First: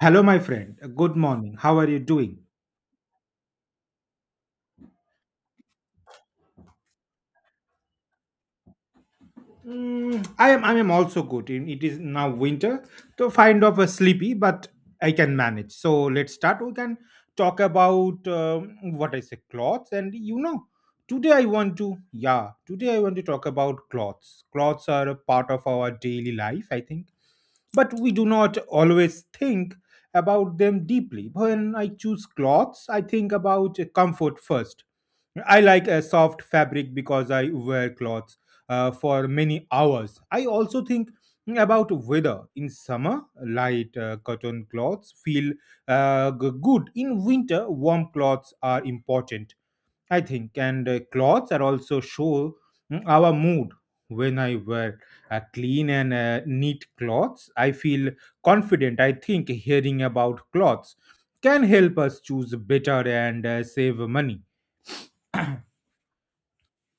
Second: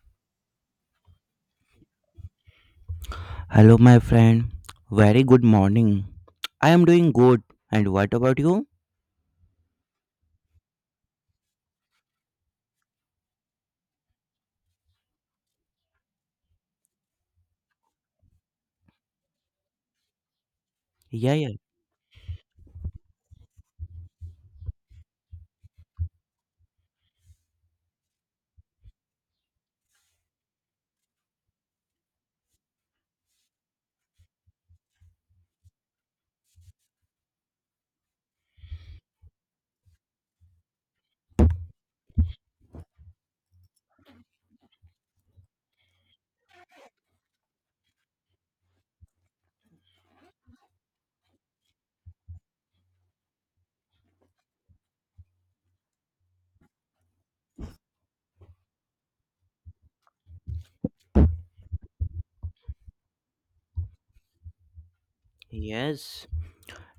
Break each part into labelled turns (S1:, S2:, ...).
S1: Hello, my friend. Good morning. How are you doing?
S2: Hello, my friend. Very good morning. I am doing good. And what about you?
S1: I am also good. It is now winter, so kind of a sleepy, but I can manage. So let's start. We can talk about what I say clothes, and today
S2: Yeah,
S1: I
S2: yeah.
S1: want to. Yeah, today I want to talk about clothes. Clothes are a part of our daily life, I think, but we do not always think about them deeply. When I choose clothes, I think about comfort first. I like a soft fabric because I wear clothes for many hours. I also think about weather. In summer, light cotton clothes feel good. In winter, warm clothes are important, I think. And clothes are also show our mood. When I wear clean and neat clothes, I feel confident, I think. Hearing about clothes can help us choose better and save money.
S2: Yes.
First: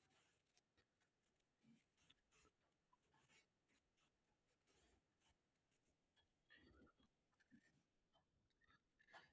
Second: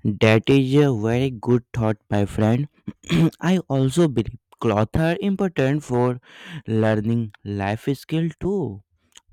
S2: That is a very good thought, my friend. I also believe clothes are important for learning life skill too.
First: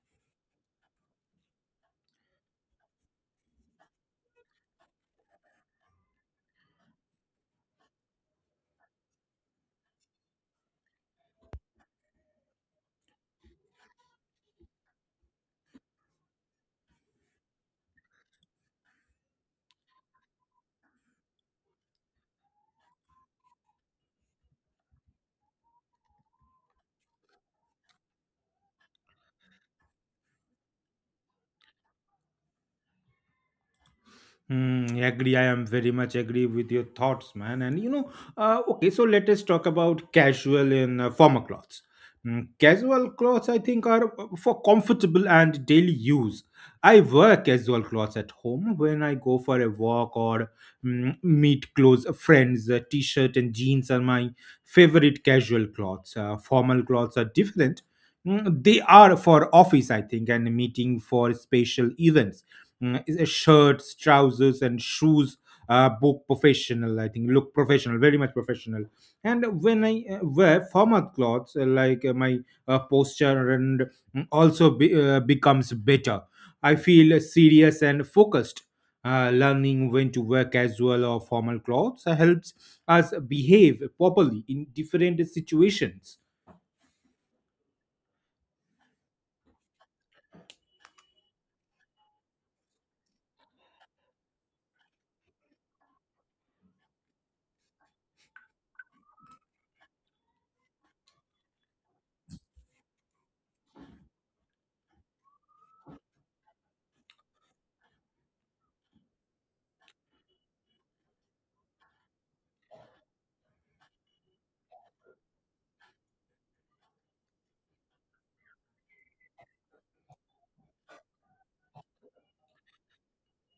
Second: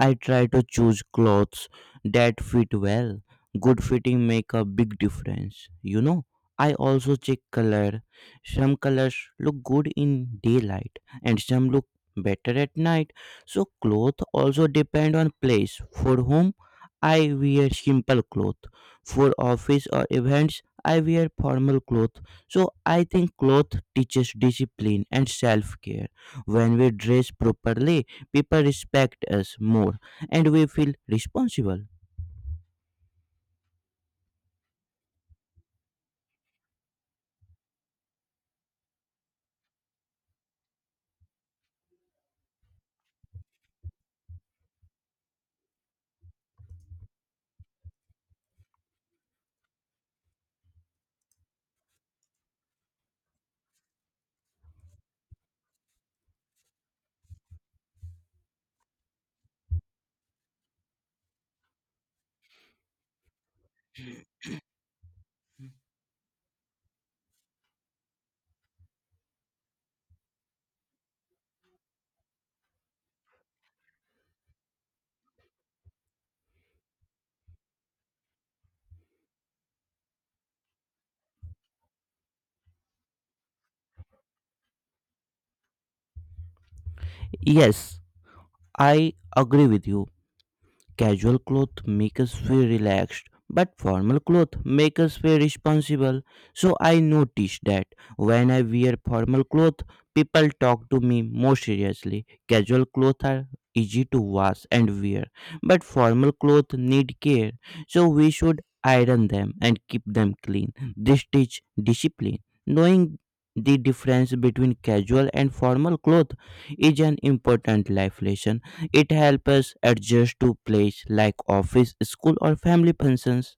S2: I try to choose clothes that fit well. Good fitting make a big difference. You know, I also check color. Some colors look good in daylight and some look better at night. So clothes also depend on place. For home, I wear simple clothes. For office or events I wear formal clothes. So I think clothes teaches discipline and self-care. When we dress properly, people respect us more and we feel responsible.
S1: Agree. I am very much agree with your thoughts, man. And okay, so let us talk about casual and formal clothes. Casual clothes, I think, are for comfortable and daily use. I wear casual clothes at home when I go for a walk or meet close friends. A t-shirt and jeans are my favorite casual clothes. Formal clothes are different. They are for office, I think, and meeting for special events. Shirts, trousers, and shoes book professional. I think look professional, very much professional. And when I wear formal clothes, like my posture and also becomes better. I feel serious and focused. Learning when to wear casual or formal clothes helps us behave properly in different situations.
S2: Yes, I agree with you. Casual clothes make us feel relaxed, but formal clothes make us feel responsible. So I noticed that when I wear formal clothes, people talk to me more seriously. Casual clothes are easy to wash and wear, but formal clothes need care. So we should iron them and keep them clean. This teach discipline. Knowing the difference between casual and formal clothes is an important life lesson. It helps us adjust to place like office, school, or family functions.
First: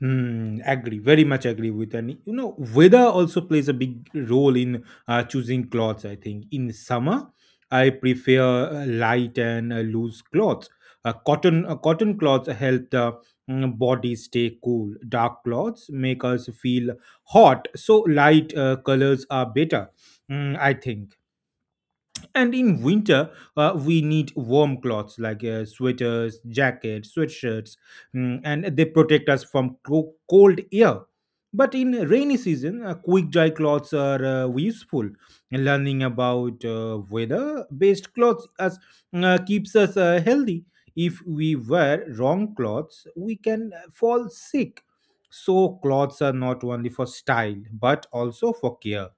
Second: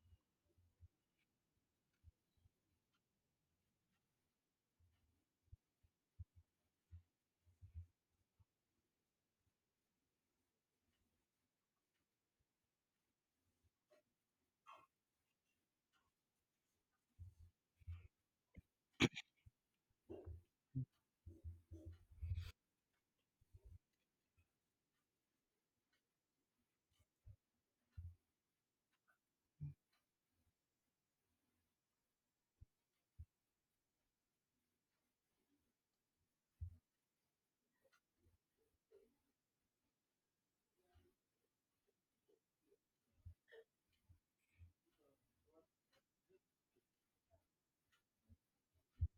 S1: Agree, very much agree with. And weather also plays a big role in choosing clothes. I think in summer I prefer light and loose clothes. Cotton clothes help the body stay cool. Dark clothes make us feel hot, so light colors are better. I think. And in winter, we need warm cloths like sweaters, jackets, sweatshirts, and they protect us from cold air. But in rainy season, quick dry cloths are useful. Learning about weather-based clothes keeps us healthy. If we wear wrong clothes, we can fall sick. So clothes are not only for style but also for care.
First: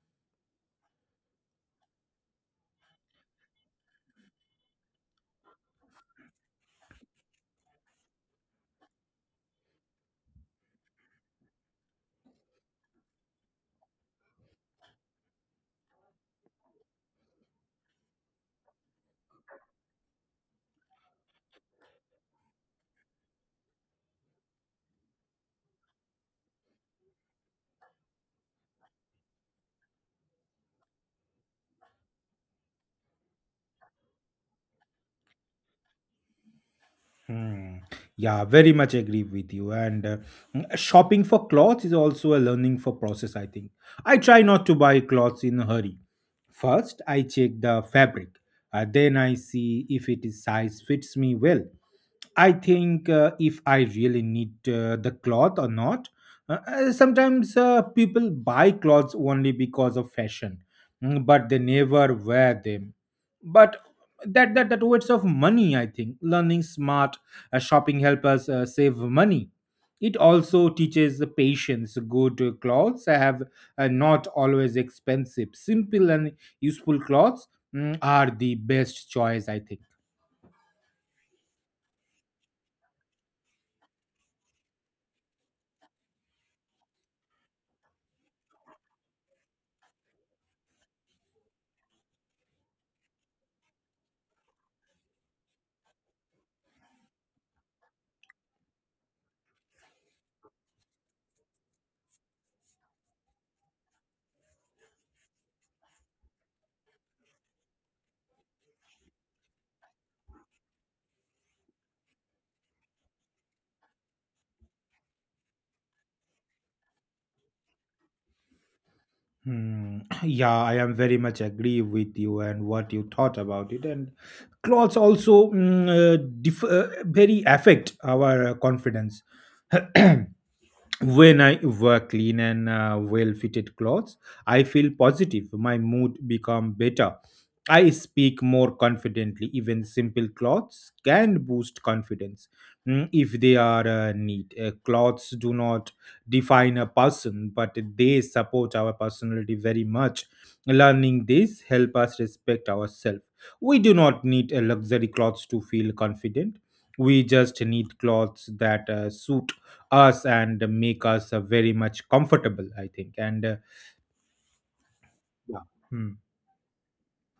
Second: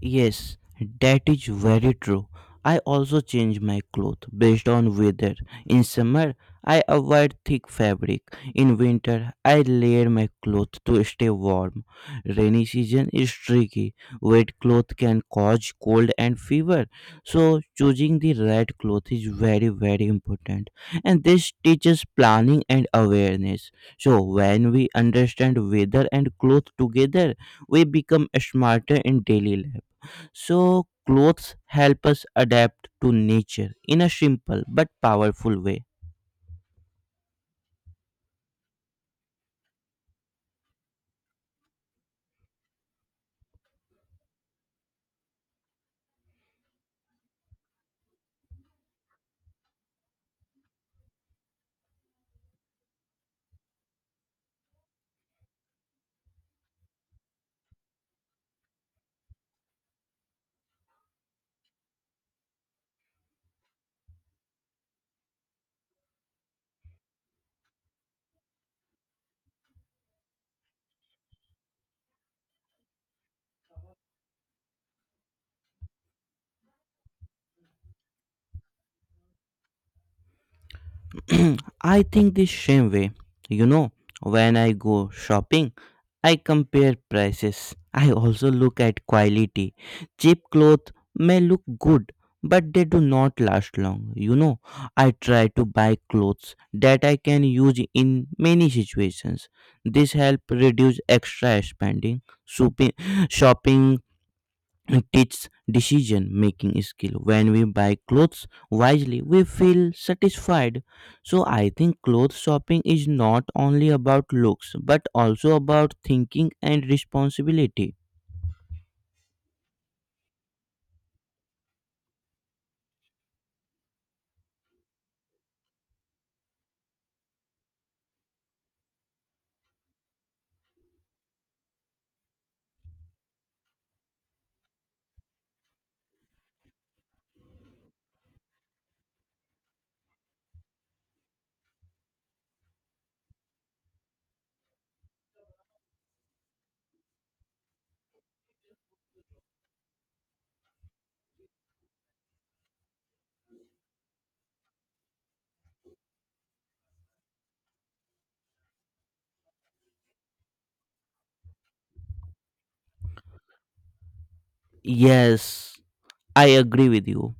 S2: Yes, that is very true. I also change my clothes based on weather. In summer, I avoid thick fabric. In winter, I layer my clothes to stay warm. Rainy season is tricky. Wet clothes can cause cold and fever. So, choosing the right clothes is very, very important. And this teaches planning and awareness. So, when we understand weather and clothes together, we become smarter in daily life. So, clothes help us adapt to nature in a simple but powerful way.
S1: Hmm. Yeah, very much agree with you. And shopping for clothes is also a learning for process, I think. I try not to buy clothes in a hurry. First, I check the fabric. Then I see if it is size fits me well. I think if I really need the cloth or not. Sometimes people buy clothes only because of fashion, but they never wear them. But that waste of money. I think learning smart shopping help us save money. It also teaches the patience. Good clothes have not always expensive. Simple and useful clothes are the best choice, I think.
S2: I think the same way. You know, when I go shopping, I compare prices. I also look at quality. Cheap clothes may look good, but they do not last long. You know, I try to buy clothes that I can use in many situations. This helps reduce extra spending. Shopping teaches decision making skill. When we buy clothes wisely we feel satisfied. So I think clothes shopping is not only about looks but also about thinking and responsibility.
S1: Hmm. Yeah, I am very much agree with you and what you thought about it. And clothes also very affect our confidence. When I wear clean and well fitted clothes, I feel positive. My mood become better. I speak more confidently. Even simple clothes can boost confidence if they are neat. Clothes do not define a person, but they support our personality very much. Learning this help us respect ourselves. We do not need a luxury clothes to feel confident. We just need clothes that suit us and make us very much comfortable, I think. And yeah.
S2: Yes,
S1: Hmm.
S2: I agree with you.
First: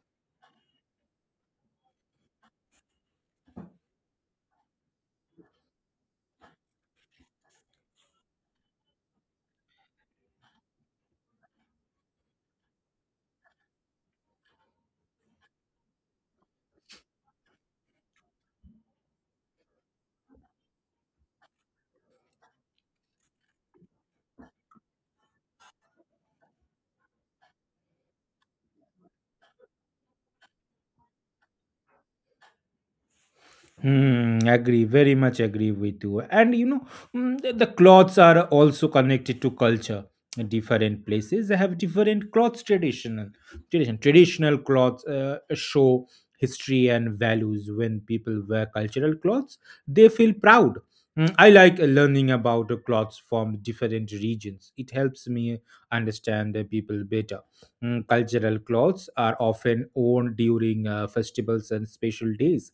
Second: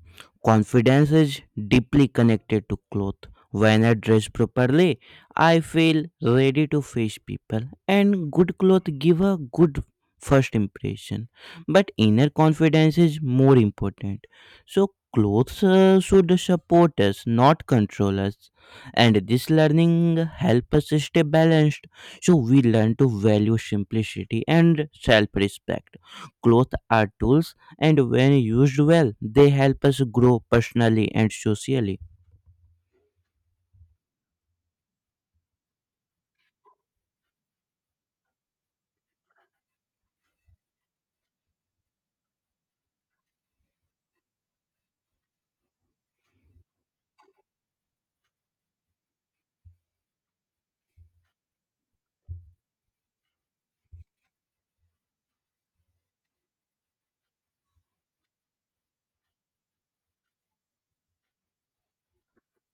S2: Confidence is deeply connected to clothes. When I dress properly, I feel ready to face people, and good clothes give a good first impression. But inner confidence is more important. So, clothes should support us, not control us. And this learning helps us stay balanced. So, we learn to value simplicity and self respect. Clothes are tools and when used well, they help us grow personally and socially.
S1: Agree, very much agree with you. And the clothes are also connected to culture. Different places have different clothes tradition. Traditional clothes show history and values. When people wear cultural clothes, they feel proud. I like learning about clothes from different regions. It helps me understand the people better. Cultural clothes are often worn during festivals and special days.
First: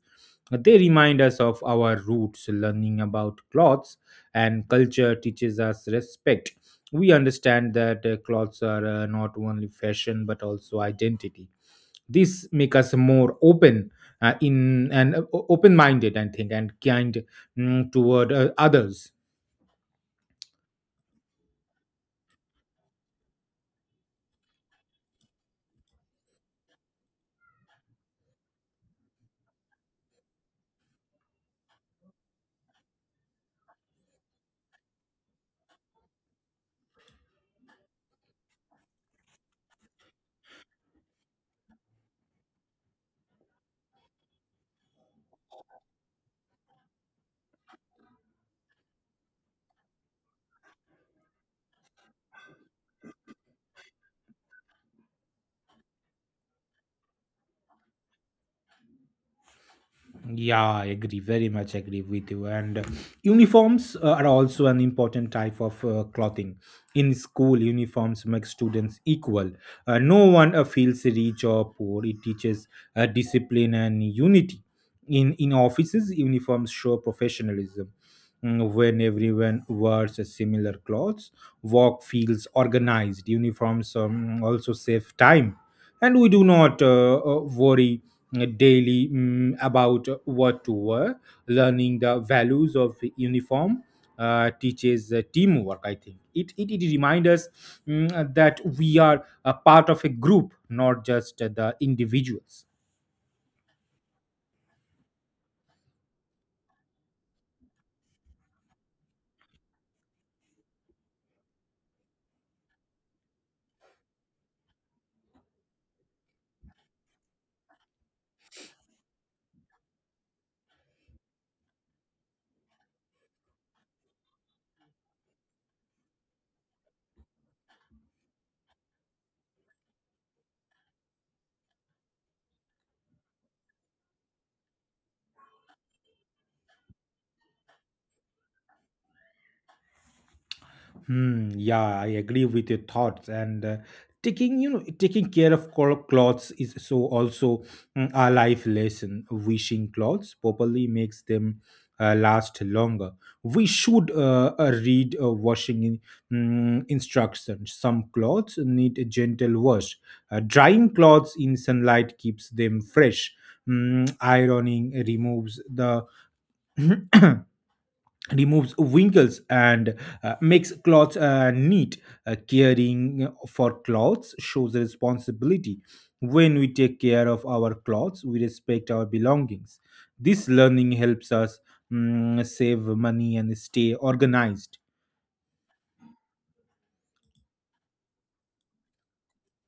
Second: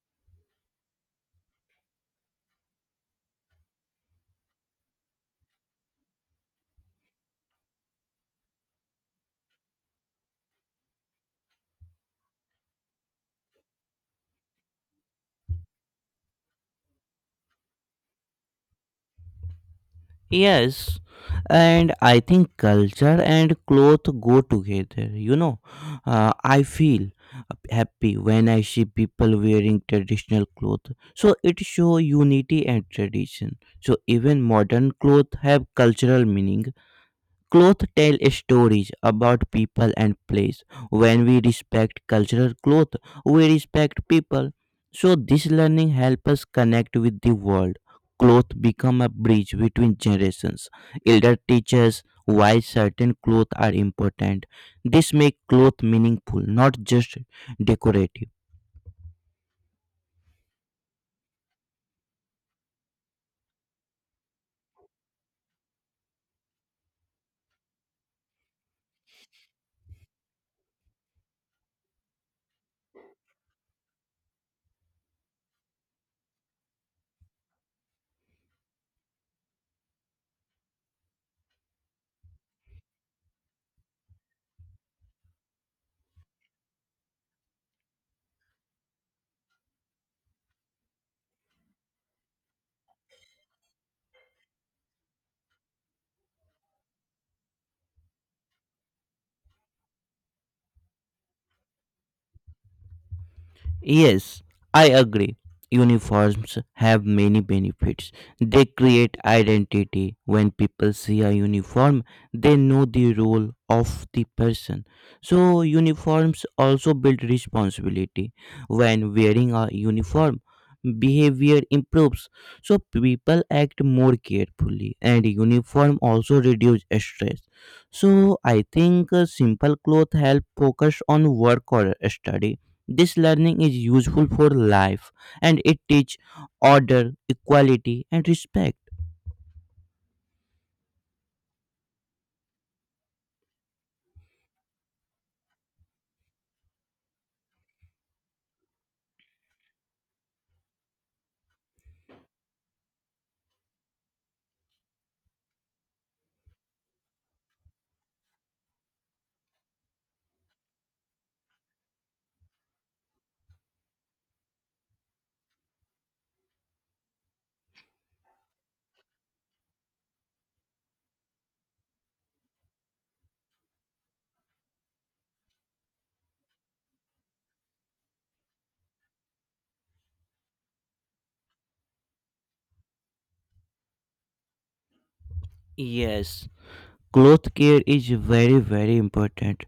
S1: They remind us of our roots. Learning about clothes and culture teaches us respect. We understand that clothes are not only fashion but also identity. This make us more uh, in and uh, open minded, I think, and kind toward others.
S2: Yes, and I think culture and cloth go together. You know, I feel happy when I see people wearing traditional clothes. So it shows unity and tradition. So even modern clothes have cultural meaning. Clothes tell stories about people and place. When we respect cultural clothes, we respect people. So this learning helps us connect with the world. Clothes become a bridge between generations. Elder teaches why certain clothes are important. This makes clothes meaningful, not just decorative.
S1: Yeah, I agree. Very much agree with you. And uniforms are also an important type of clothing. In school, uniforms make students equal. No one feels rich or poor. It teaches discipline and unity. In offices, uniforms show professionalism. When everyone wears a similar clothes, work feels organized. Uniforms also save time, and we do not worry daily about what to wear. Learning the values of uniform teaches teamwork, I think. It reminds us that we are a part of a group, not just the individuals.
S2: Yes, I agree. Uniforms have many benefits. They create identity. When people see a uniform, they know the role of the person. So, uniforms also build responsibility. When wearing a uniform, behavior improves. So, people act more carefully, and uniform also reduce stress. So, I think simple clothes help focus on work or study. This learning is useful for life and it teaches order, equality, and respect.
S1: Hmm, yeah, I agree with your thoughts. And taking taking care of clothes is so also a life lesson. Wishing clothes properly makes them last longer. We should read washing instructions. Some clothes need a gentle wash. Drying clothes in sunlight keeps them fresh. Ironing removes wrinkles and makes clothes neat. Caring for clothes shows responsibility. When we take care of our clothes, we respect our belongings. This learning helps us save money and stay organized.
S2: Yes, cloth care is very very important.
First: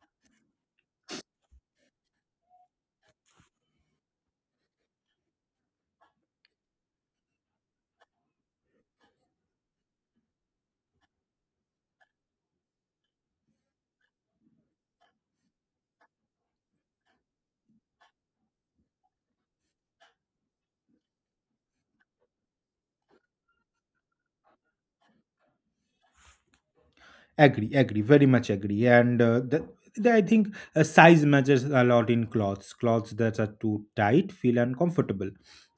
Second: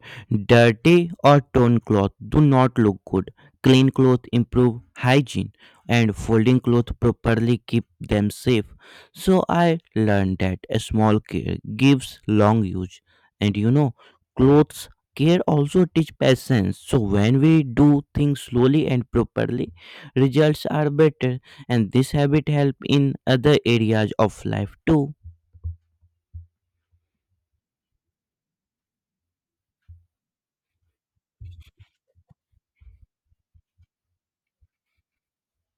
S2: Dirty or torn cloth do not look good. Clean cloth improve hygiene and folding cloth properly keep them safe. So I learned that a small care gives long use. And you know, clothes care also teach patience. So when we do things slowly and properly, results are better and this habit help in other areas of life too.
S1: Agree, agree, very much agree. And I think size matters a lot in clothes. Clothes that are too tight feel uncomfortable.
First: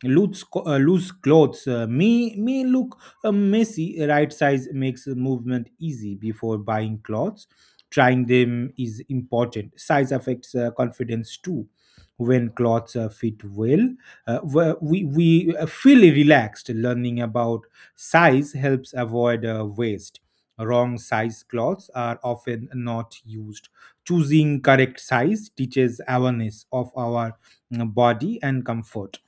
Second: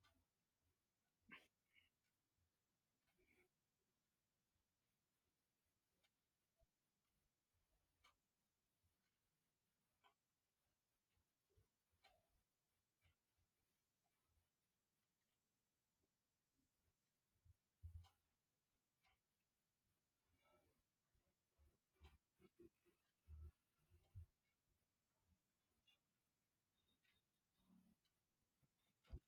S1: Loose clothes may look messy. Right size makes movement easy. Before buying clothes, trying them is important. Size affects confidence too when clothes fit well. We feel relaxed. Learning about size helps avoid waste. Wrong size clothes are often not used. Choosing correct size teaches awareness of our body and comfort.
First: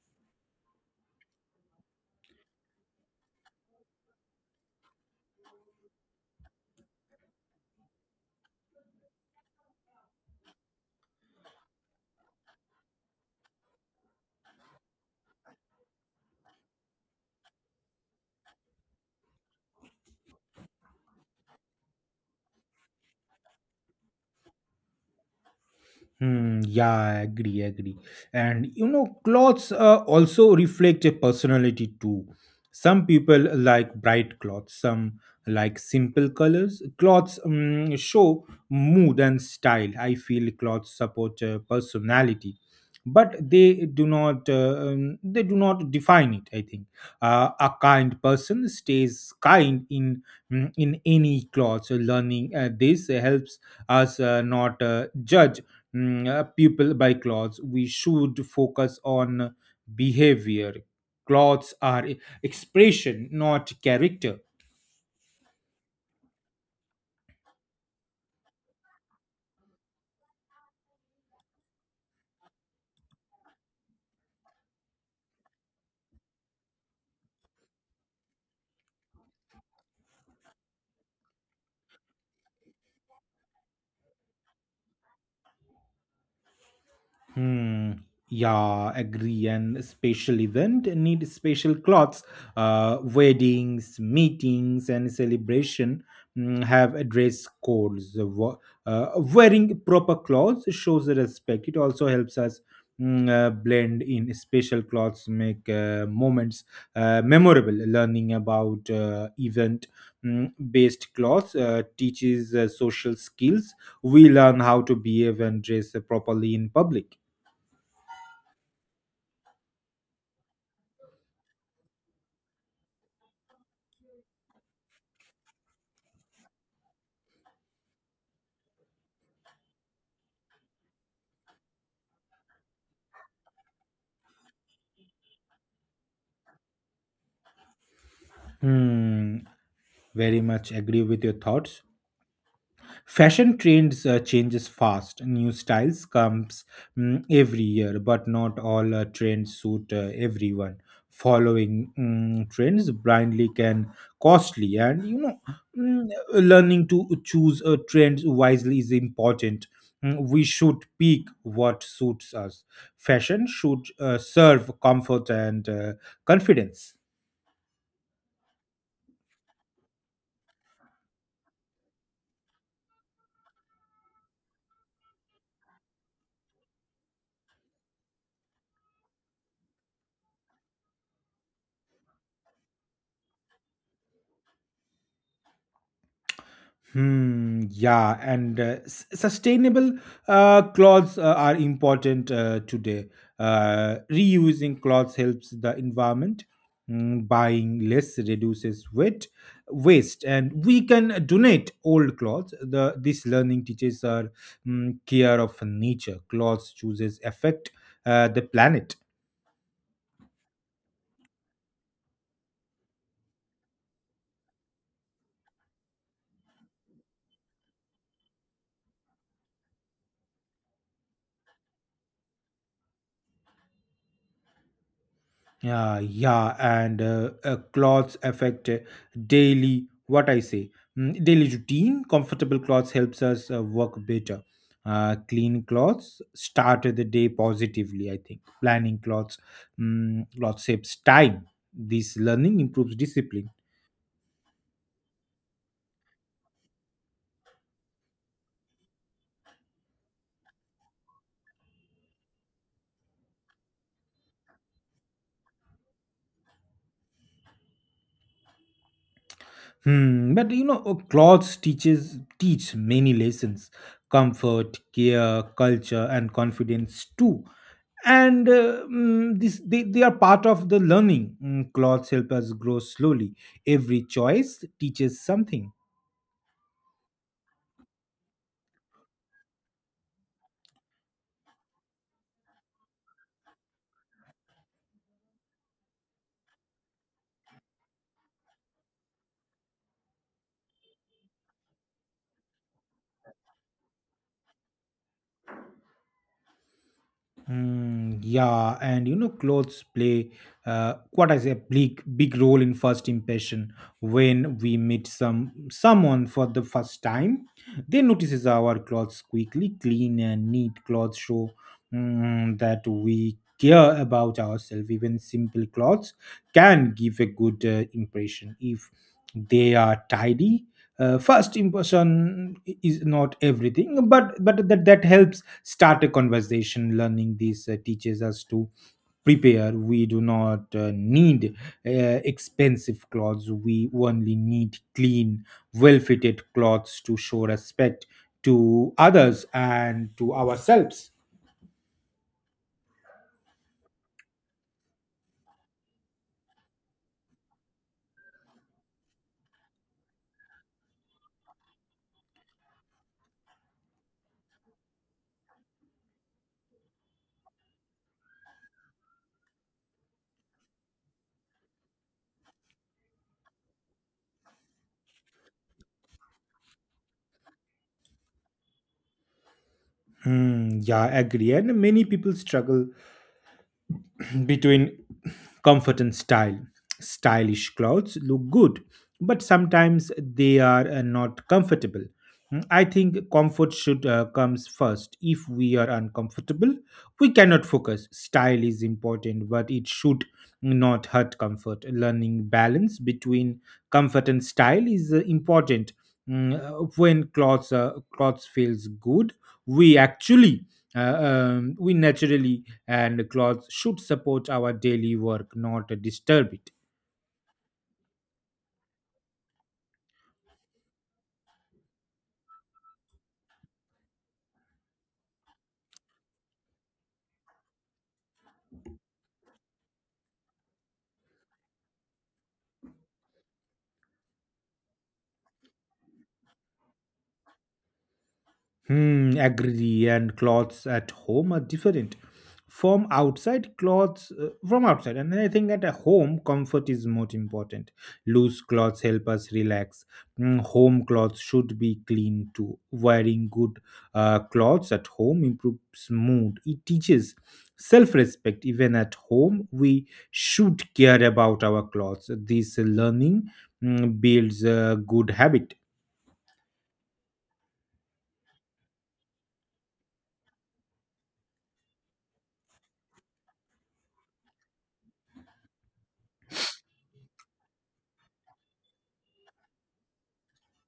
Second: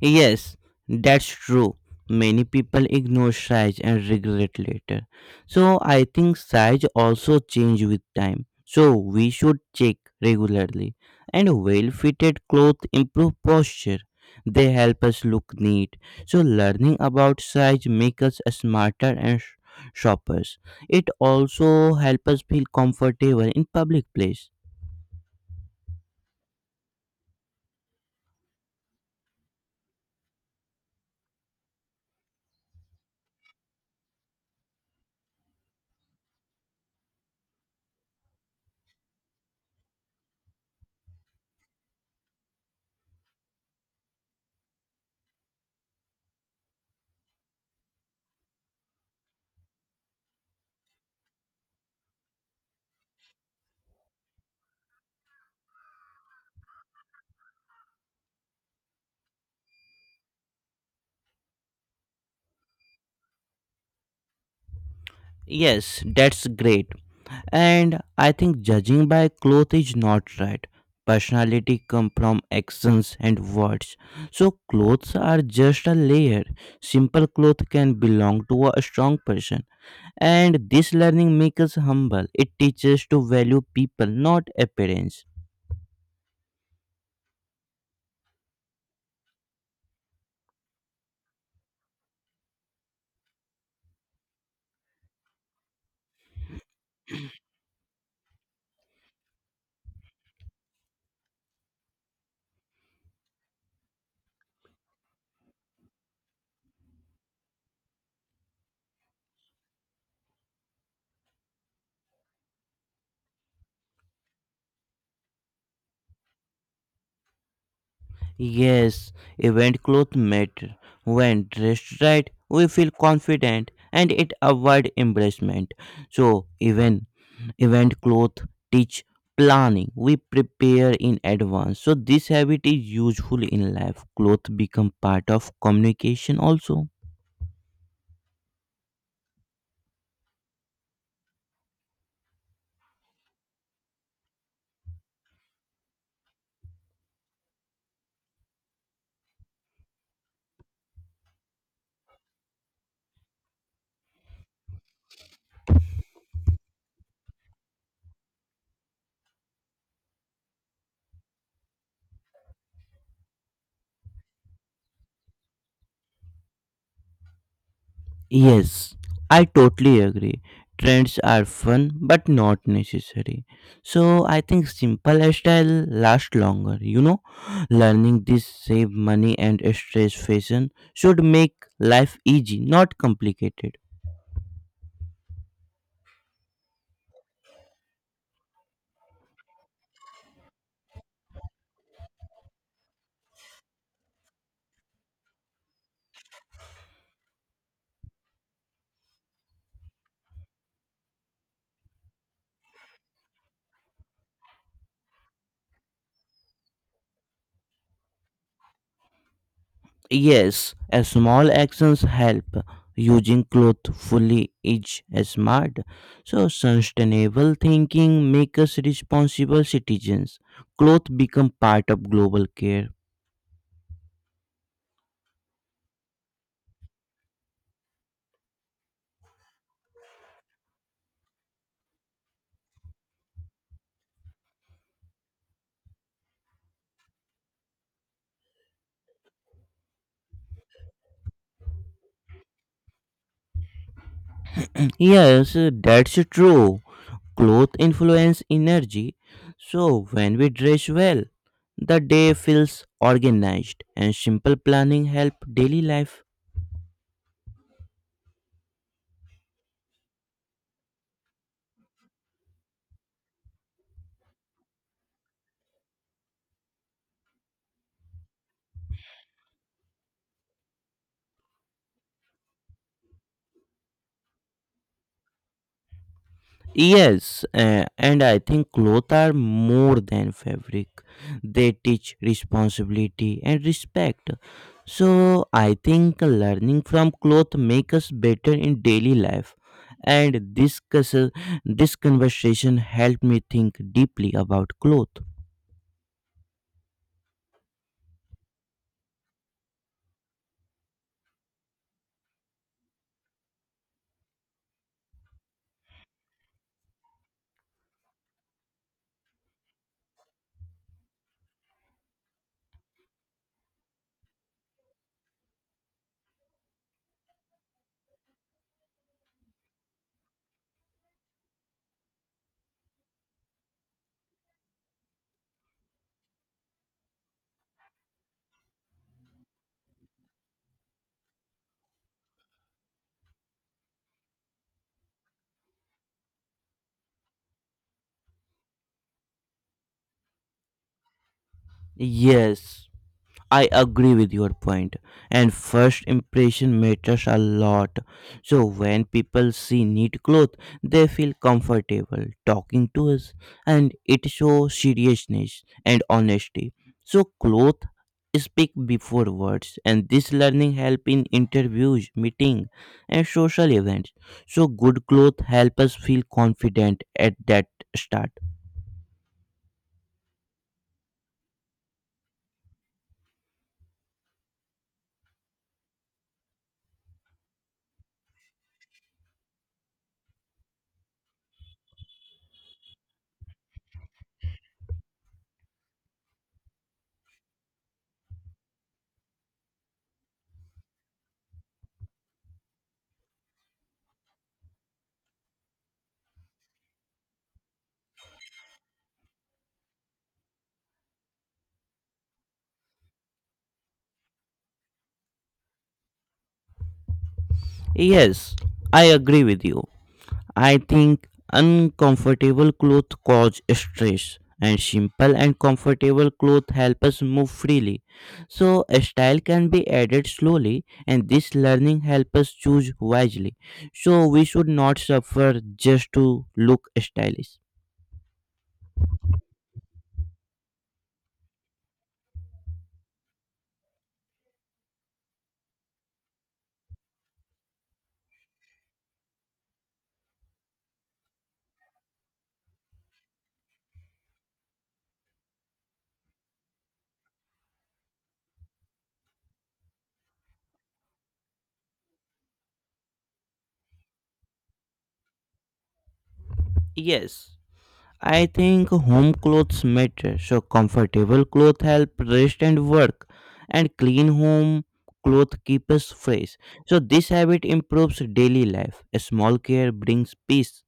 S2: Yes, that's true. Many people ignore size and regret later. So I think size also change with time. So we should check regularly. And well-fitted clothes improve posture. They help us look neat. So learning about size make us smarter and shoppers. It also help us feel comfortable in public place.
S1: Hmm, yeah, I agree, agree. And clothes also reflect a personality too. Some people like bright clothes, some like simple colors. Clothes show mood and style. I feel clothes support personality, but they do not define it, I think. A kind person stays kind in any clothes. So learning this helps us not judge people buy clothes. We should focus on behavior. Clothes are expression, not character.
S2: Yes, that's great. And I think judging by clothes is not right. Personality come from actions and words. So clothes are just a layer. Simple clothes can belong to a strong person. And this learning makes us humble. It teaches to value people, not appearance.
S1: Hmm. Yeah, agree. And special event need special clothes. Weddings, meetings, and celebration have a dress codes. Wearing proper clothes shows the respect. It also helps us blend in special clothes, make moments memorable. Learning about event based clothes teaches social skills. We learn how to behave and dress properly in public.
S2: Yes, event clothes matter. When dressed right, we feel confident and it avoid embarrassment. So even event clothes teach planning. We prepare in advance. So this habit is useful in life. Clothes become part of communication also.
S1: Hmm, Very much agree with your thoughts. Fashion trends changes fast. New styles comes every year, but not all trends suit everyone. Following trends blindly can costly, and mm, learning to choose trends wisely is important. We should pick what suits us. Fashion should serve comfort and confidence.
S2: Yes, I totally agree. Trends are fun but not necessary. So I think simple style last longer. You know, learning this save money and stress. Fashion should make life easy, not complicated.
S1: Hmm, yeah, and sustainable clothes are important today. Reusing clothes helps the environment. Buying less reduces weight, waste, and we can donate old clothes. The this learning teaches our care of nature. Clothes chooses affect the planet.
S2: Yes, a small actions help. Using cloth fully is smart. So sustainable thinking make us responsible citizens. Cloth become part of global care.
S1: Yeah, yeah, and clothes affect daily what I say mm, daily routine. Comfortable clothes helps us work better. Clean clothes start the day positively. I think planning cloth saves time. This learning improves discipline.
S2: Yes, that's true. Clothes influence energy. So when we dress well, the day feels organized and simple planning help daily life.
S1: But clothes teach many lessons: comfort, care, culture, and confidence too. And they are part of the learning. Clothes help us grow slowly. Every choice teaches something.
S2: Yes, and I think clothes are more than fabric. They teach responsibility and respect. So I think learning from clothes make us better in daily life. And this, this conversation helped me think deeply about clothes.
S1: Mm, yeah, and clothes play quite as a big, big role in first impression. When we meet someone for the first time, they notices our clothes quickly. Clean and neat clothes show that we care about ourselves. Even simple clothes can give a good impression if they are tidy. First impression is not everything, but that helps start a conversation. Learning this teaches us to prepare. We do not need uh, expensive clothes. We only need clean, well fitted clothes to show respect to others and to ourselves.
S2: Yes, I agree with your point. And first impression matters a lot. So when people see neat clothes, they feel comfortable talking to us and it shows seriousness and honesty. So clothes speak before words and this learning help in interviews, meeting and social events. So good clothes help us feel confident at that start.
S1: Hmm, yeah, I agree. And many people struggle between comfort and style. Stylish clothes look good, but sometimes they are not comfortable. I think comfort should comes first. If we are uncomfortable, we cannot focus. Style is important, but it should not hurt comfort. Learning balance between comfort and style is important. When clothes clothes feels good, we actually we naturally and clothes should support our daily work, not disturb it.
S2: Yes, I agree with you. I think uncomfortable clothes cause stress and simple and comfortable clothes help us move freely. So a style can be added slowly and this learning helps us choose wisely. So we should not suffer just to look stylish.
S1: Hmm, agree. And clothes at home are different from outside, and I think at a home comfort is most important. Loose clothes help us relax. Home clothes should be clean too. Wearing good clothes at home improves mood. It teaches self-respect. Even at home we should care about our clothes. This learning builds a good habit.
S2: Yes, I think home clothes matter. So comfortable clothes help rest and work, and clean home clothes keep us fresh. So this habit improves daily life. A small care brings peace.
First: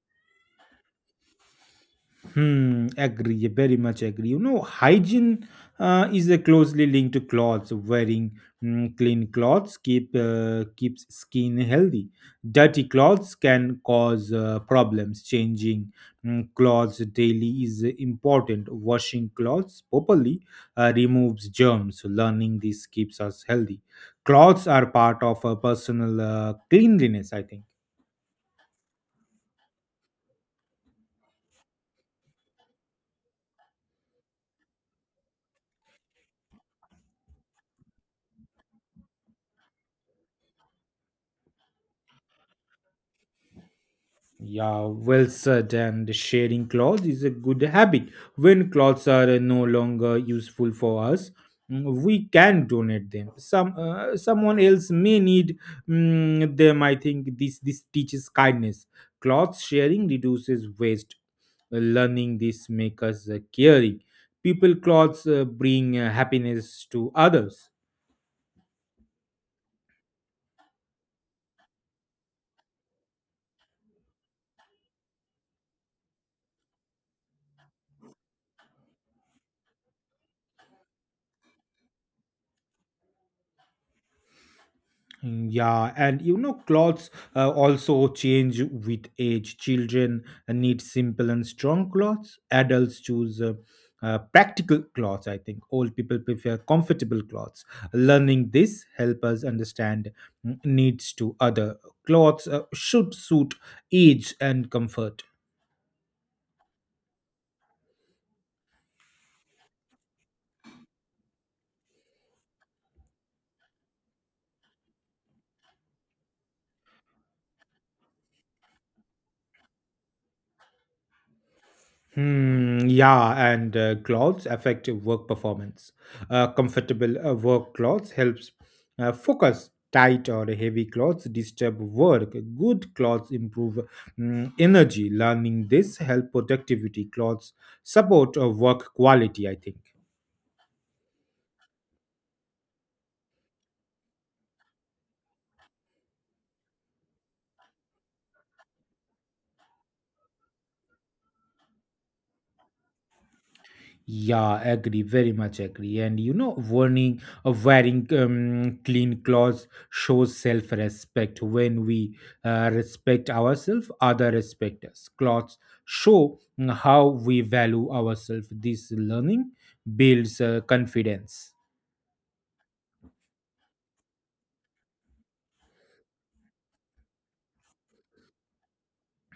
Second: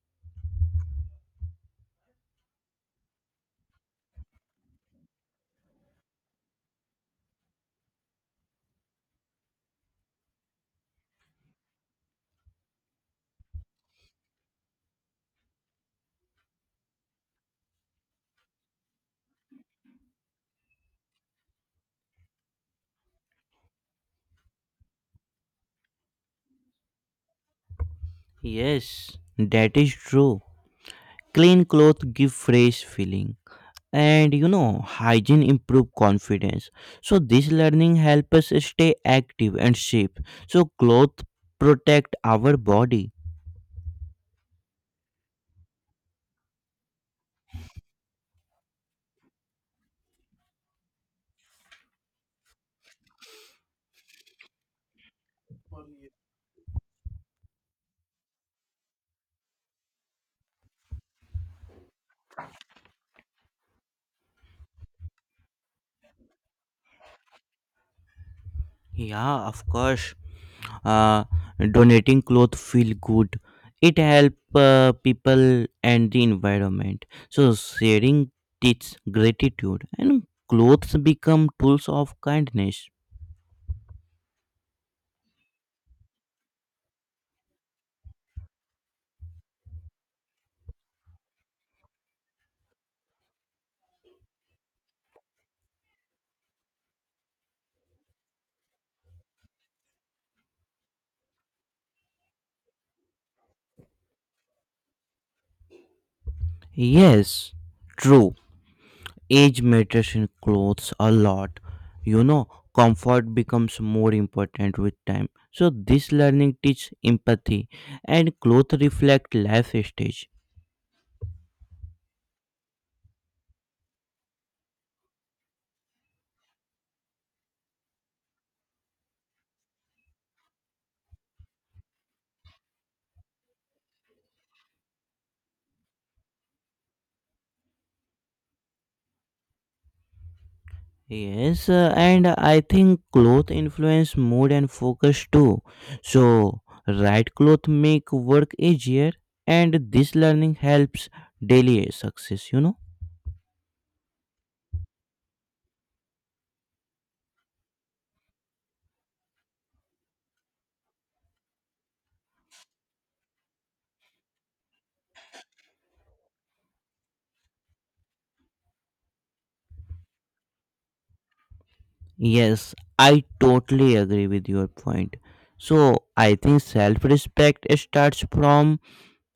S1: Hmm, agree, yeah, very much agree. Hygiene is closely linked to clothes. Wearing clean clothes keeps skin healthy. Dirty clothes can cause problems. Changing clothes daily is important. Washing clothes properly removes germs. Learning this keeps us healthy. Clothes are part of a personal cleanliness, I think.
S2: Yes, that is true. Clean clothes give fresh feeling, and you know hygiene improve confidence. So this learning help us stay active and safe. So clothes protect our body.
S1: Yeah, well said. And sharing clothes is a good habit. When clothes are no longer useful for us, we can donate them. Someone else may need them. I think this teaches kindness. Cloth sharing reduces waste. Learning this makes us caring. People clothes bring happiness to others.
S2: Yeah, of course. uh, Donating clothes feel good. It help people and the environment. So sharing teach gratitude and clothes become tools of kindness.
S1: Yeah, and you know, clothes also change with age. Children need simple and strong clothes. Adults choose practical clothes, I think. Old people prefer comfortable clothes. Learning this help us understand needs to other. Clothes should suit age and comfort.
S2: Yes, true. Age matters in clothes a lot. You know, comfort becomes more important with time. So this learning teach empathy and clothes reflect life stage.
S1: Hmm, yeah, and clothes affect work performance. Comfortable work clothes helps focus. Tight or heavy clothes disturb work. Good clothes improve energy. Learning this help productivity. Clothes support work quality, I think.
S2: Yes, and I think clothes influence mood and focus too. So, right clothes make work easier, and this learning helps daily success, you know.
S1: Yeah, agree, very much agree. And you know, warning of wearing clean clothes shows self respect. When we respect ourselves, other respect us. Clothes show how we value ourselves. This learning builds confidence.
S2: Yes, I totally agree with your point. So, I think self respect starts from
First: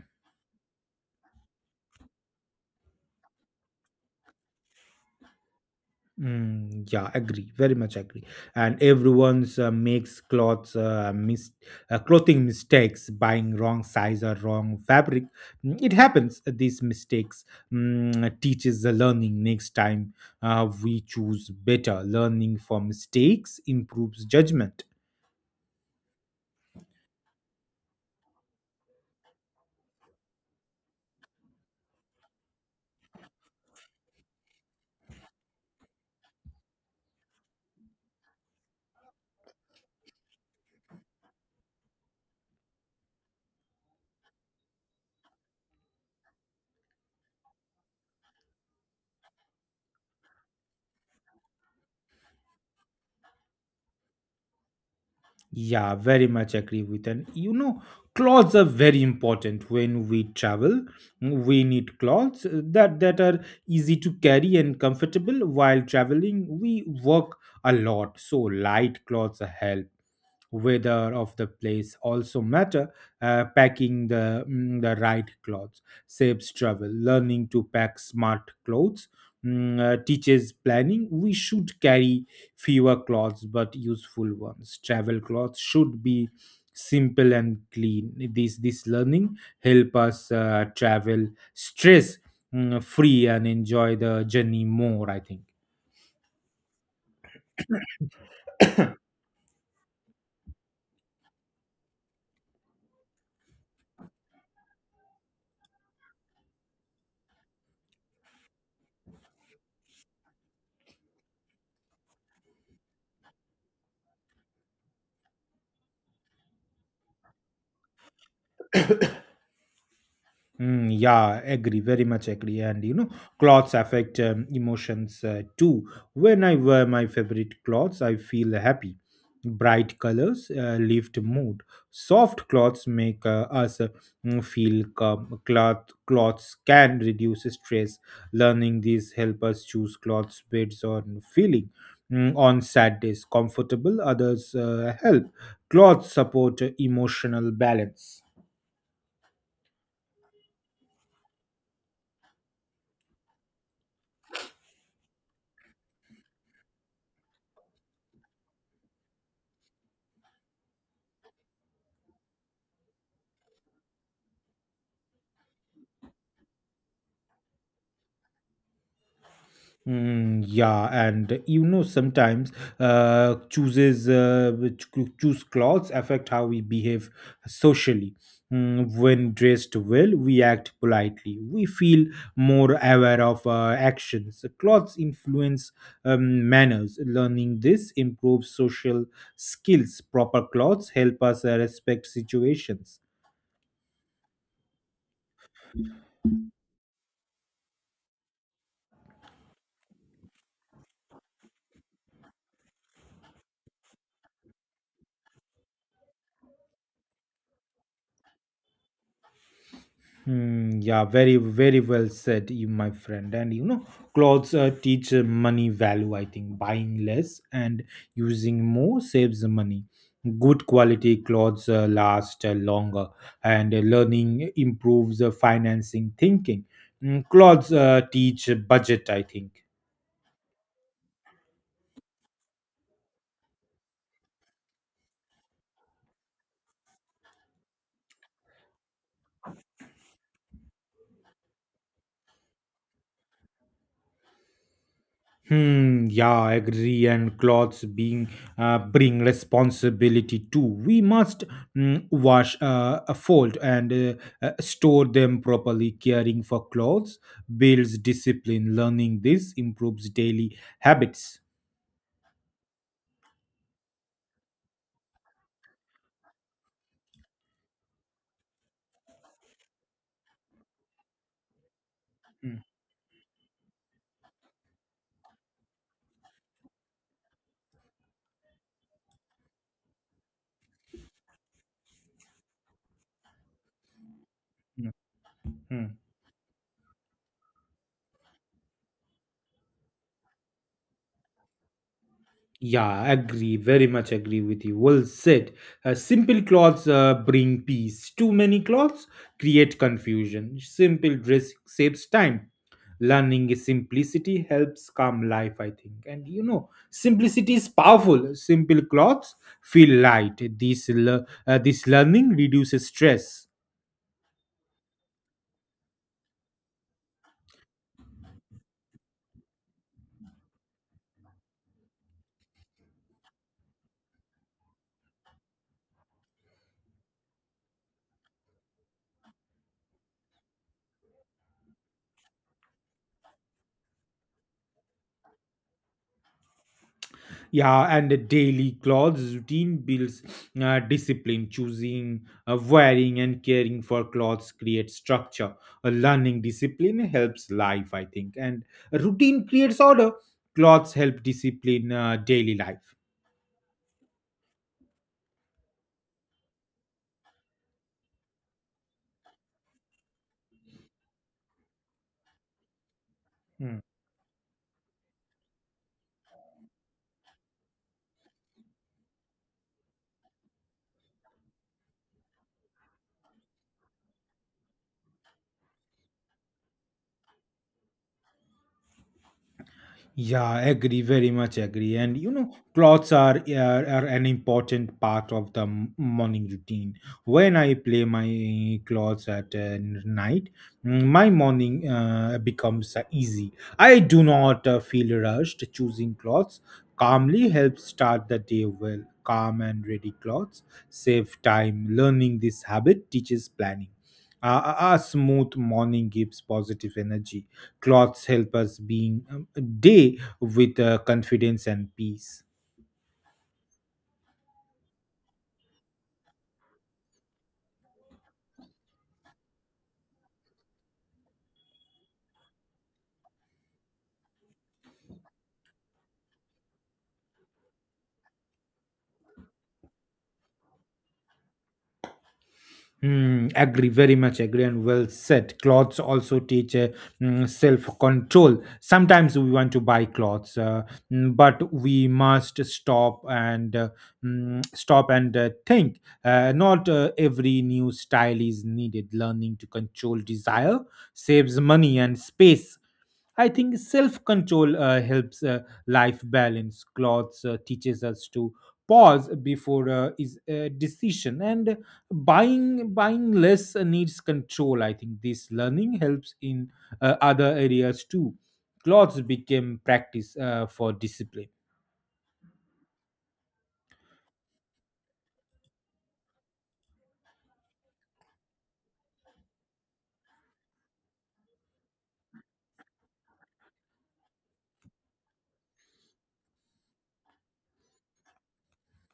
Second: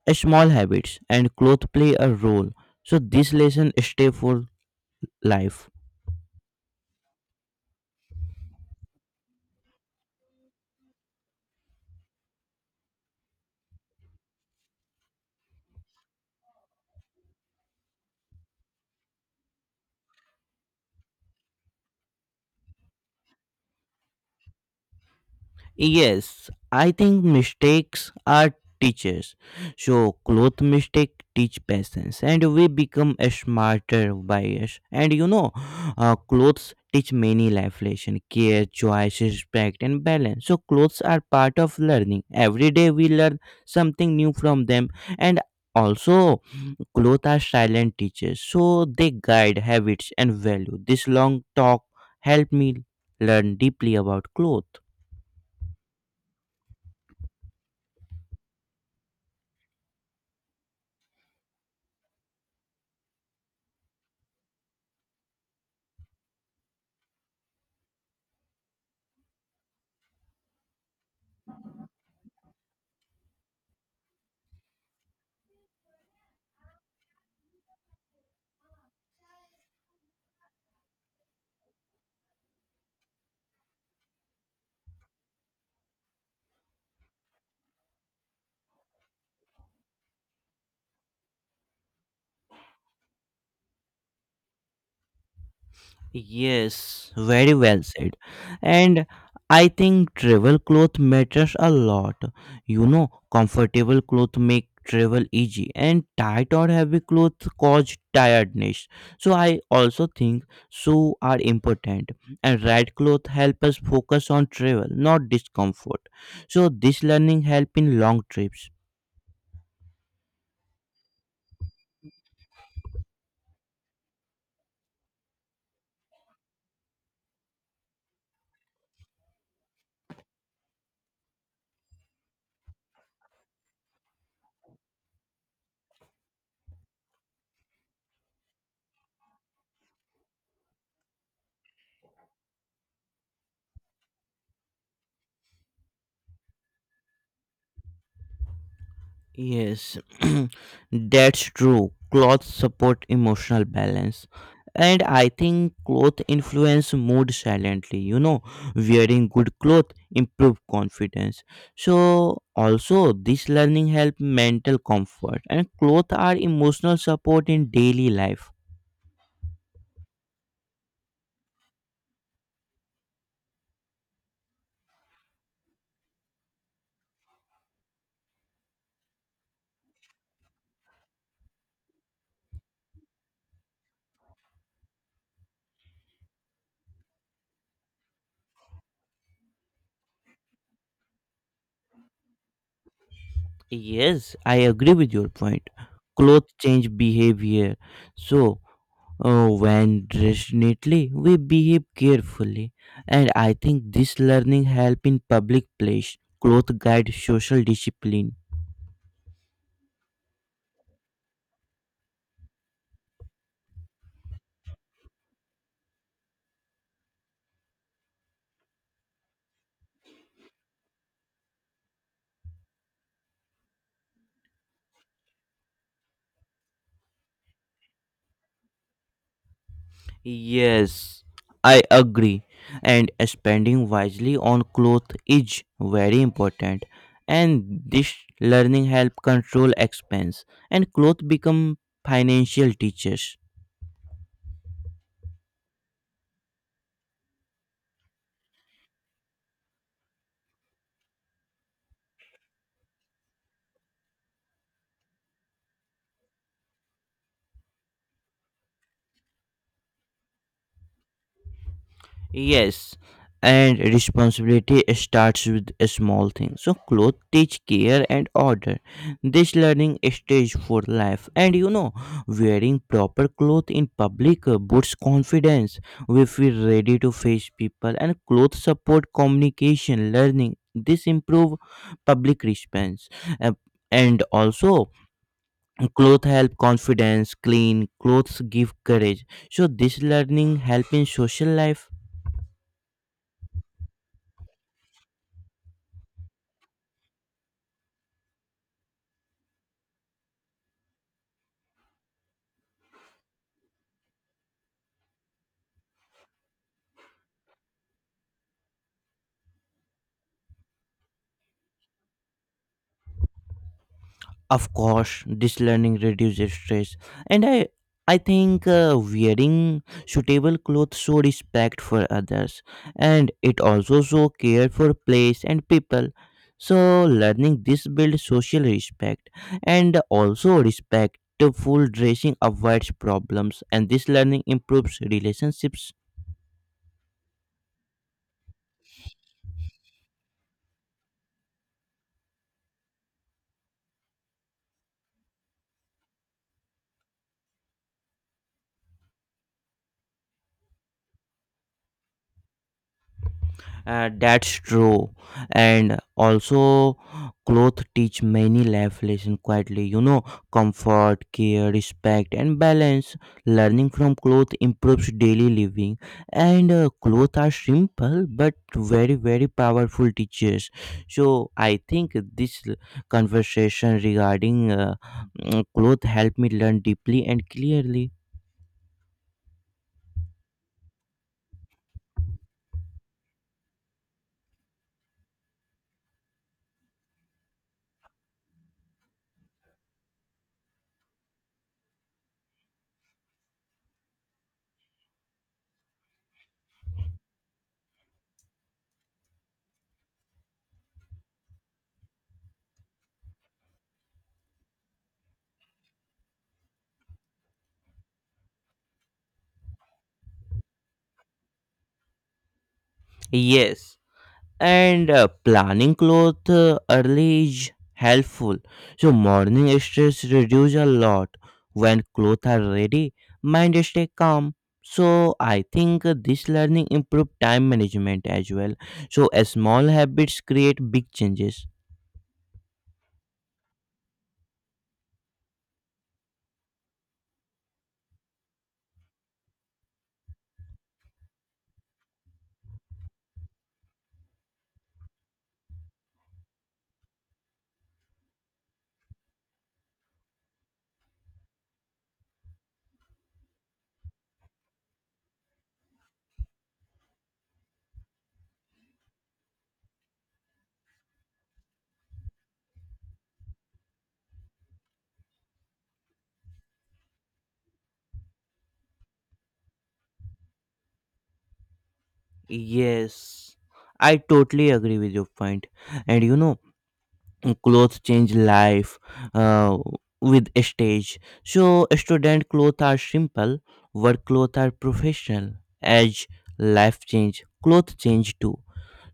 S2: a small habits, and clothes play a role. So, this lesson stay for life.
S1: Mm, yeah, agree. Very much agree. And everyone's makes clothes, clothing mistakes, buying wrong size or wrong fabric. It happens. These mistakes teaches the learning. Next time, we choose better. Learning from mistakes improves judgment.
S2: Yes, I think mistakes are teachers. So cloth mistake teach patience, and we become a smarter by us. And you know, clothes teach many life lesson, care, choice, respect, and balance. So clothes are part of learning. Every day we learn something new from them, and also clothes are silent teachers. So they guide habits and value. This long talk helped me learn deeply about clothes.
S1: Yeah, very much agree with. And you know, clothes are very important when we travel. We need clothes that are easy to carry and comfortable while traveling. We work a lot, so light clothes help. Weather of the place also matter. Packing the right clothes saves travel. Learning to pack smart clothes teaches planning. We should carry fewer clothes but useful ones. Travel clothes should be simple and clean. This learning help us travel stress free and enjoy the journey more, I think.
S2: Yes, very well said. And I think travel cloth matters a lot. You know, comfortable clothes make travel easy and tight or heavy clothes cause tiredness. So I also think shoes are important and right clothes help us focus on travel, not discomfort. So this learning help in long trips.
S1: Mm, yeah, agree, very much agree. And you know, clothes affect emotions too. When I wear my favorite clothes, I feel happy. Bright colors lift mood. Soft clothes make us feel calm. Clothes can reduce stress. Learning these help us choose clothes based on feeling. Mm, on sad days, comfortable. Others help. Clothes support emotional balance.
S2: Yes, that's true. Clothes support emotional balance. And I think clothes influence mood silently. You know, wearing good clothes improve confidence. So also this learning help mental comfort and clothes are emotional support in daily life.
S1: Mm, yeah, and you know sometimes choose clothes affect how we behave socially. When dressed well, we act politely. We feel more aware of our actions. Clothes influence manners. Learning this improves social skills. Proper clothes help us respect situations.
S2: Yes, I agree with your point. Clothes change behavior. So oh, when definitely we behave carefully, and I think this learning help in public place, cloth guide social discipline.
S1: Hmm, yeah, very well said, you, my friend. And you know, clothes teach money value, I think. Buying less and using more saves money. Good quality clothes last longer, and learning improves financing thinking. Clothes teach budget, I think.
S2: Yes, I agree, and spending wisely on cloth is very important, and this learning help control expense, and cloth become financial teachers.
S1: Hmm, yeah, I agree. And clothes being bring responsibility too. We must wash, fold, and store them properly. Caring for clothes builds discipline. Learning this improves daily habits.
S2: Yes, and responsibility starts with a small thing. So clothes teach care and order. This learning stage for life. And you know,
S1: Mm,
S2: wearing proper clothes in public boosts confidence. We feel ready to face people and clothes support communication, learning. This improve public response. Uh, and also
S1: mm, mm.
S2: clothes help confidence, clean clothes give courage. So this learning help in social life.
S1: Yeah, agree. Very much agree with you. Well said. Simple clothes bring peace. Too many clothes create confusion. Simple dress saves time. Learning is simplicity helps calm life, I think. And you know, simplicity is powerful. Simple clothes feel light. This learning reduces stress.
S2: Of course, this learning reduces stress, and I think wearing suitable clothes show respect for others, and it also show care for place and people. So learning this builds social respect, and also respectful dressing avoids problems, and this learning improves relationships.
S1: Yeah, and the daily clothes routine builds discipline. Choosing, wearing, and caring for clothes creates structure. A learning discipline helps life, I think. And routine creates order. Clothes help discipline daily life.
S2: That's true. And also, clothes teach many life lessons quietly. You know, comfort, care, respect, and balance.
S1: Hmm.
S2: Learning from clothes improves daily living. And clothes are simple but very, very powerful teachers. So I think this conversation regarding clothes helped me learn deeply and clearly.
S1: Yeah, agree, very much agree. And you know, clothes are an important part of the morning routine. When I play my clothes at night, my morning becomes easy. I do not feel rushed. Choosing clothes calmly helps start the day well. Calm and ready clothes save time. Learning this habit teaches planning. A smooth morning gives positive energy. Clothes help us being day with confidence and peace.
S2: Yes. And planning clothes early is helpful, so morning stress reduce a lot. When clothes are ready, mind stay calm. So I think this learning improve time management as well. So small habits create big changes.
S1: Mm, agree, very much agree, and well said. Clothes also teach self control. Sometimes we want to buy clothes, but we must stop and think. Not every new style is needed. Learning to control desire saves money and space. I think self control helps life balance. Clothes teaches us to pause before is a decision, and buying less needs control. I think this learning helps in other areas too. Clothes became practice for discipline.
S2: Yes, I totally agree with your point. And you know, clothes change life uh, with stage. So student clothes are simple, work clothes are professional. As life change, clothes change too.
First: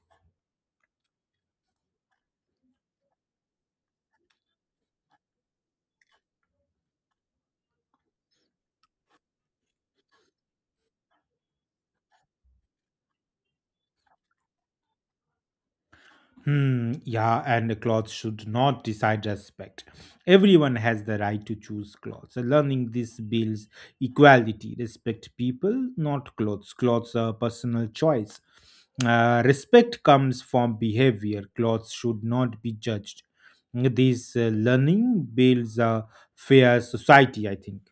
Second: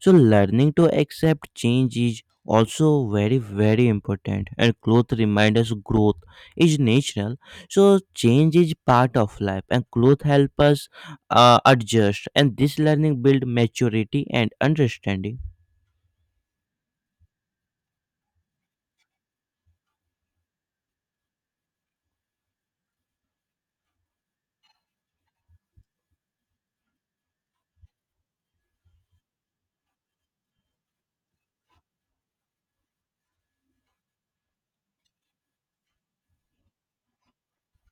S2: So learning to accept change is also very, very important, and clothes remind us growth is natural. So change is part of life, and clothes help us adjust, and this learning build maturity and understanding.
S1: Hmm, yeah, and clothes should not decide respect. Everyone has the right to choose clothes. Learning this builds equality. Respect people, not clothes. Clothes are personal choice. Respect comes from behavior. Clothes should not be judged. This learning builds a fair society, I think.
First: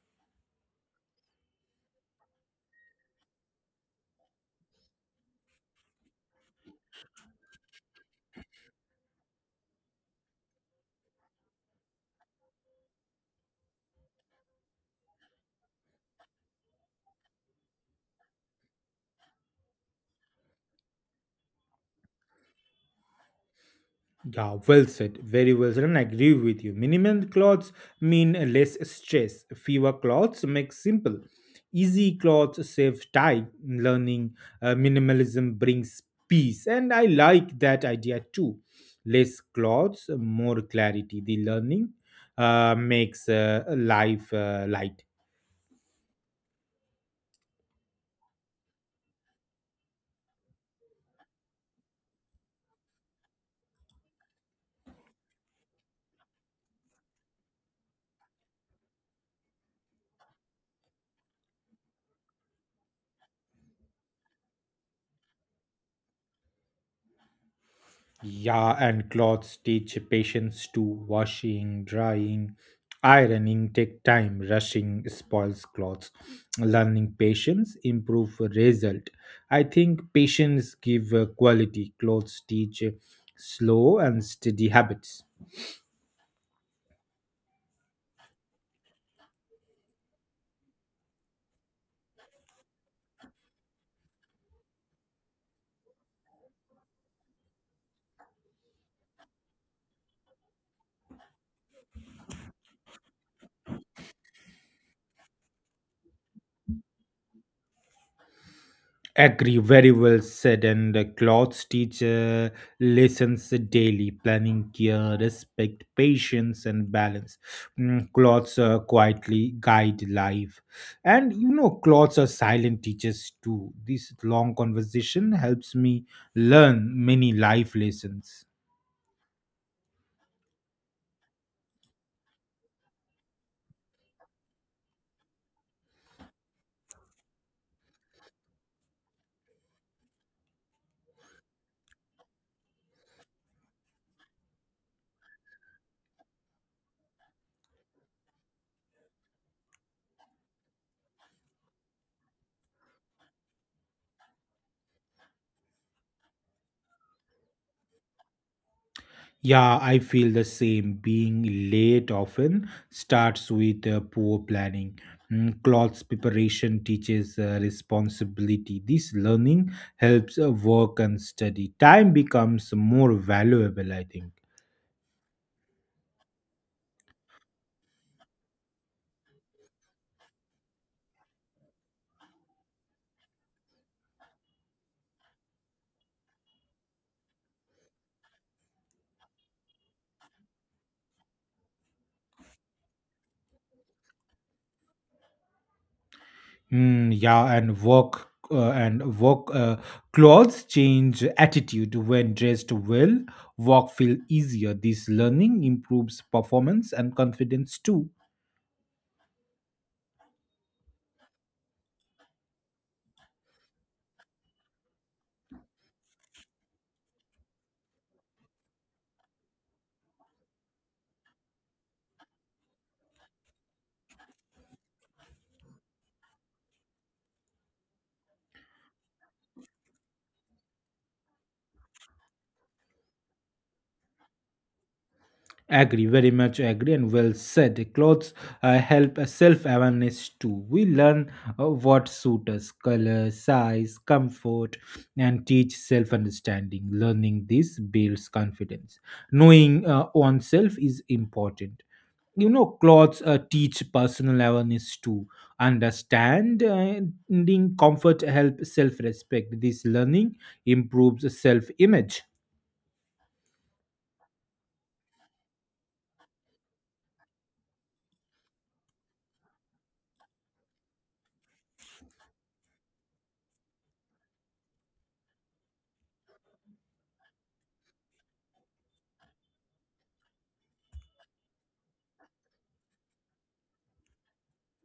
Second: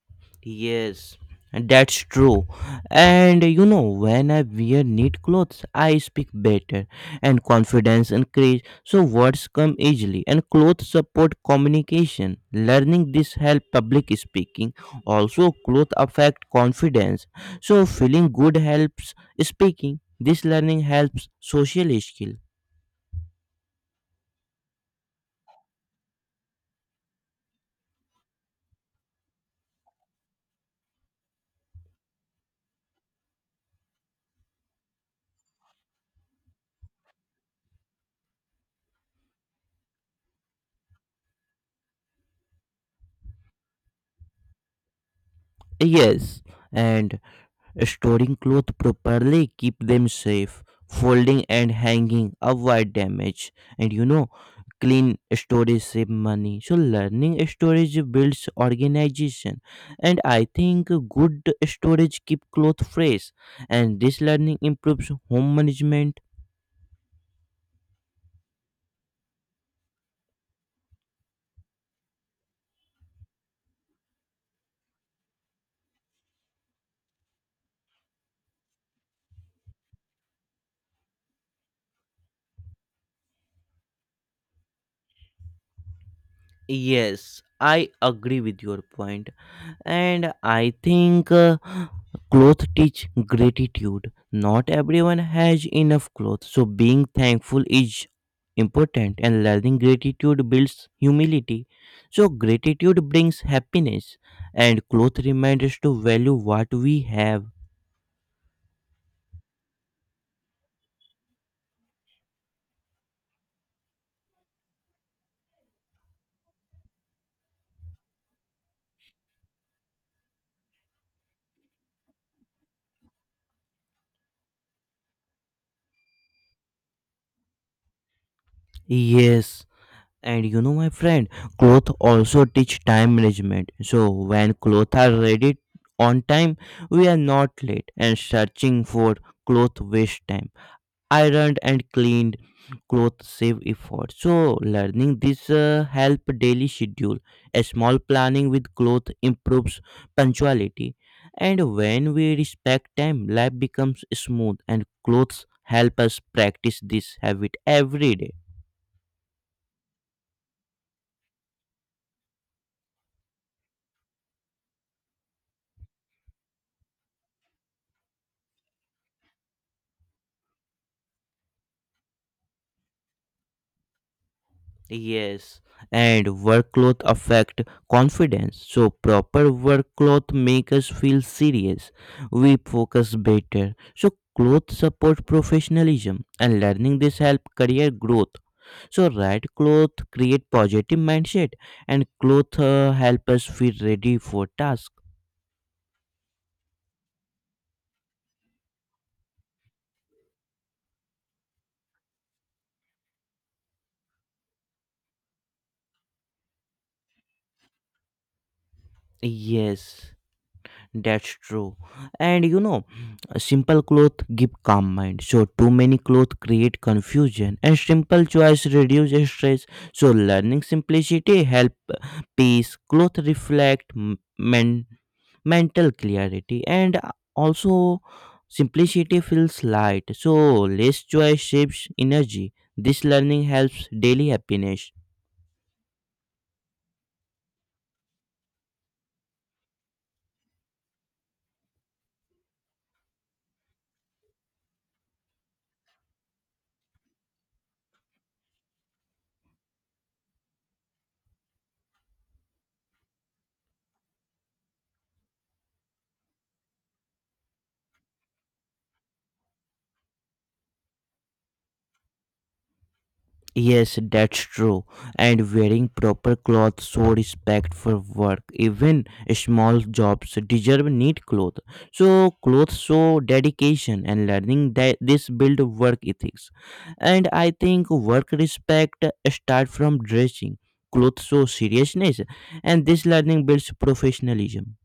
S2: Yes, that's true. And you know, when I wear neat clothes, I speak better and confidence increase. So words come easily and clothes support communication. Learning this help public speaking. Also clothes affect confidence. So feeling good helps speaking. This learning helps social skill.
S1: Yeah, well said. Very well said, and I agree with you. Minimal clothes mean less stress. Fewer clothes make simple. Easy clothes save time. Learning minimalism brings peace, and I like that idea too. Less clothes, more clarity. The learning makes life lighter.
S2: Yes. And storing clothes properly keep them safe. Folding and hanging avoid damage. And you know, clean storage save money. So learning storage builds organization. And I think good storage keep clothes fresh. And this learning improves home management.
S1: Yeah, and clothes teach patience to washing, drying, ironing take time. Rushing spoils clothes. Learning patience improve result. I think patience give quality. Clothes teach slow and steady habits.
S2: Yes, I agree with your point. And I think clothes teach gratitude. Not everyone has enough clothes, so being thankful is important, and learning gratitude builds humility. So gratitude brings happiness, and clothes remind us to value what we have.
S1: Agree, very well said. And the clothes teacher lessons daily, planning care, respect, patience, and balance. Clothes quietly guide life. And you know, clothes are silent teachers too. This long conversation helps me learn many life lessons.
S2: Yes, and you know, my friend, clothes also teach time management. So when clothes are ready on time, we are not late, and searching for clothes waste time. Ironed and cleaned clothes save effort. So learning this help daily schedule. A small planning with cloth improves punctuality, and when we respect time, life becomes smooth, and clothes help us practice this habit every day.
S1: Yeah, I feel the same. Being late often starts with poor planning. Clothes preparation teaches responsibility. This learning helps work and study. Time becomes more valuable, I think.
S2: Yes, and workload affect confidence. So proper workload make us feel serious. We focus better. So clothes support professionalism, and learning this help career growth. So right clothes create positive mindset, and clothes help us feel ready for task.
S1: Mm, yeah, and work clothes change attitude when dressed well. Work feel easier. This learning improves performance and confidence too.
S2: Yes. That's true. And you know, a simple clothes give calm mind. So too many clothes create confusion, and simple choice reduce stress. So learning simplicity help peace. Clothes reflect mental clarity, and also simplicity feels light. So less choice shapes energy. This learning helps daily happiness.
S1: Agree, very much agree, and well said. Clothes help self awareness too. We learn what suits us, color, size, comfort, and teach self understanding. Learning this builds confidence. Knowing oneself is important. You know, clothes teach personal awareness too. Understanding comfort help self respect. This learning improves self image.
S2: Yes, that's true. And wearing proper clothes show respect for work. Even small jobs deserve neat clothes. So clothes show dedication, and learning that this build work ethics. And I think work respect start from dressing. Clothes show seriousness, and this learning builds professionalism.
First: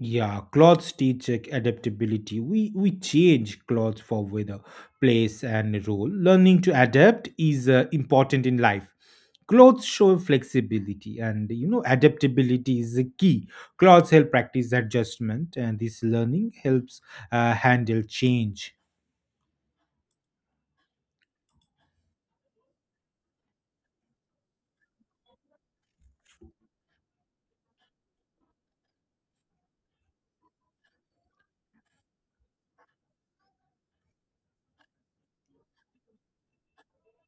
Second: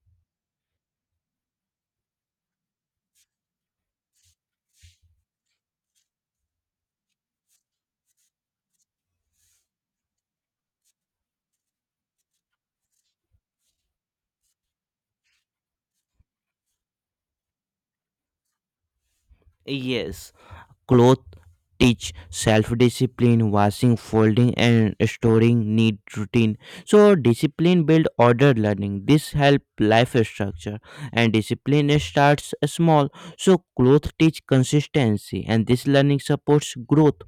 S1: Yeah, clothes teach adaptability. We change clothes for weather, place, and role. Learning to adapt is important in life. Clothes show flexibility, and you know adaptability is a key. Clothes help practice adjustment, and this learning helps handle change.
S2: Yes. Clothes teach self discipline. Washing, folding, and storing need routine. So discipline build order learning. This help life structure, and discipline starts small. So clothes teach consistency, and this learning supports growth.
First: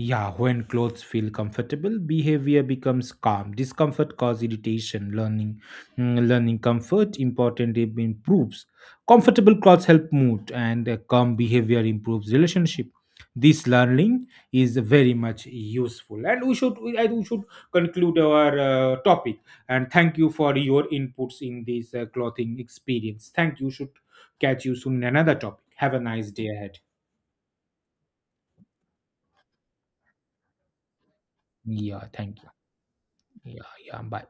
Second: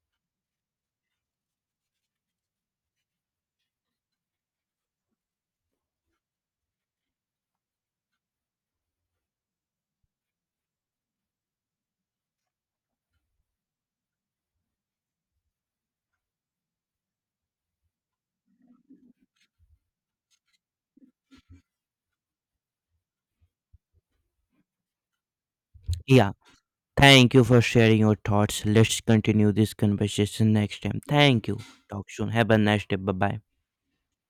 S1: Yeah, when clothes feel comfortable, behavior becomes calm. Discomfort causes irritation. Learning comfort important improves. Comfortable clothes help mood, and calm behavior improves relationship. This learning is very much useful, and we should conclude our topic. And thank you for your inputs in this clothing experience. Thank you. Should catch you soon in another topic. Have a nice
S2: Yeah.
S1: day ahead.
S2: Thank you for sharing your thoughts. Let's continue this conversation next time. Thank you.
S1: Yeah,
S2: Talk soon.
S1: thank you.
S2: Have a nice day. Bye bye.
S1: Yeah, yeah. Bye.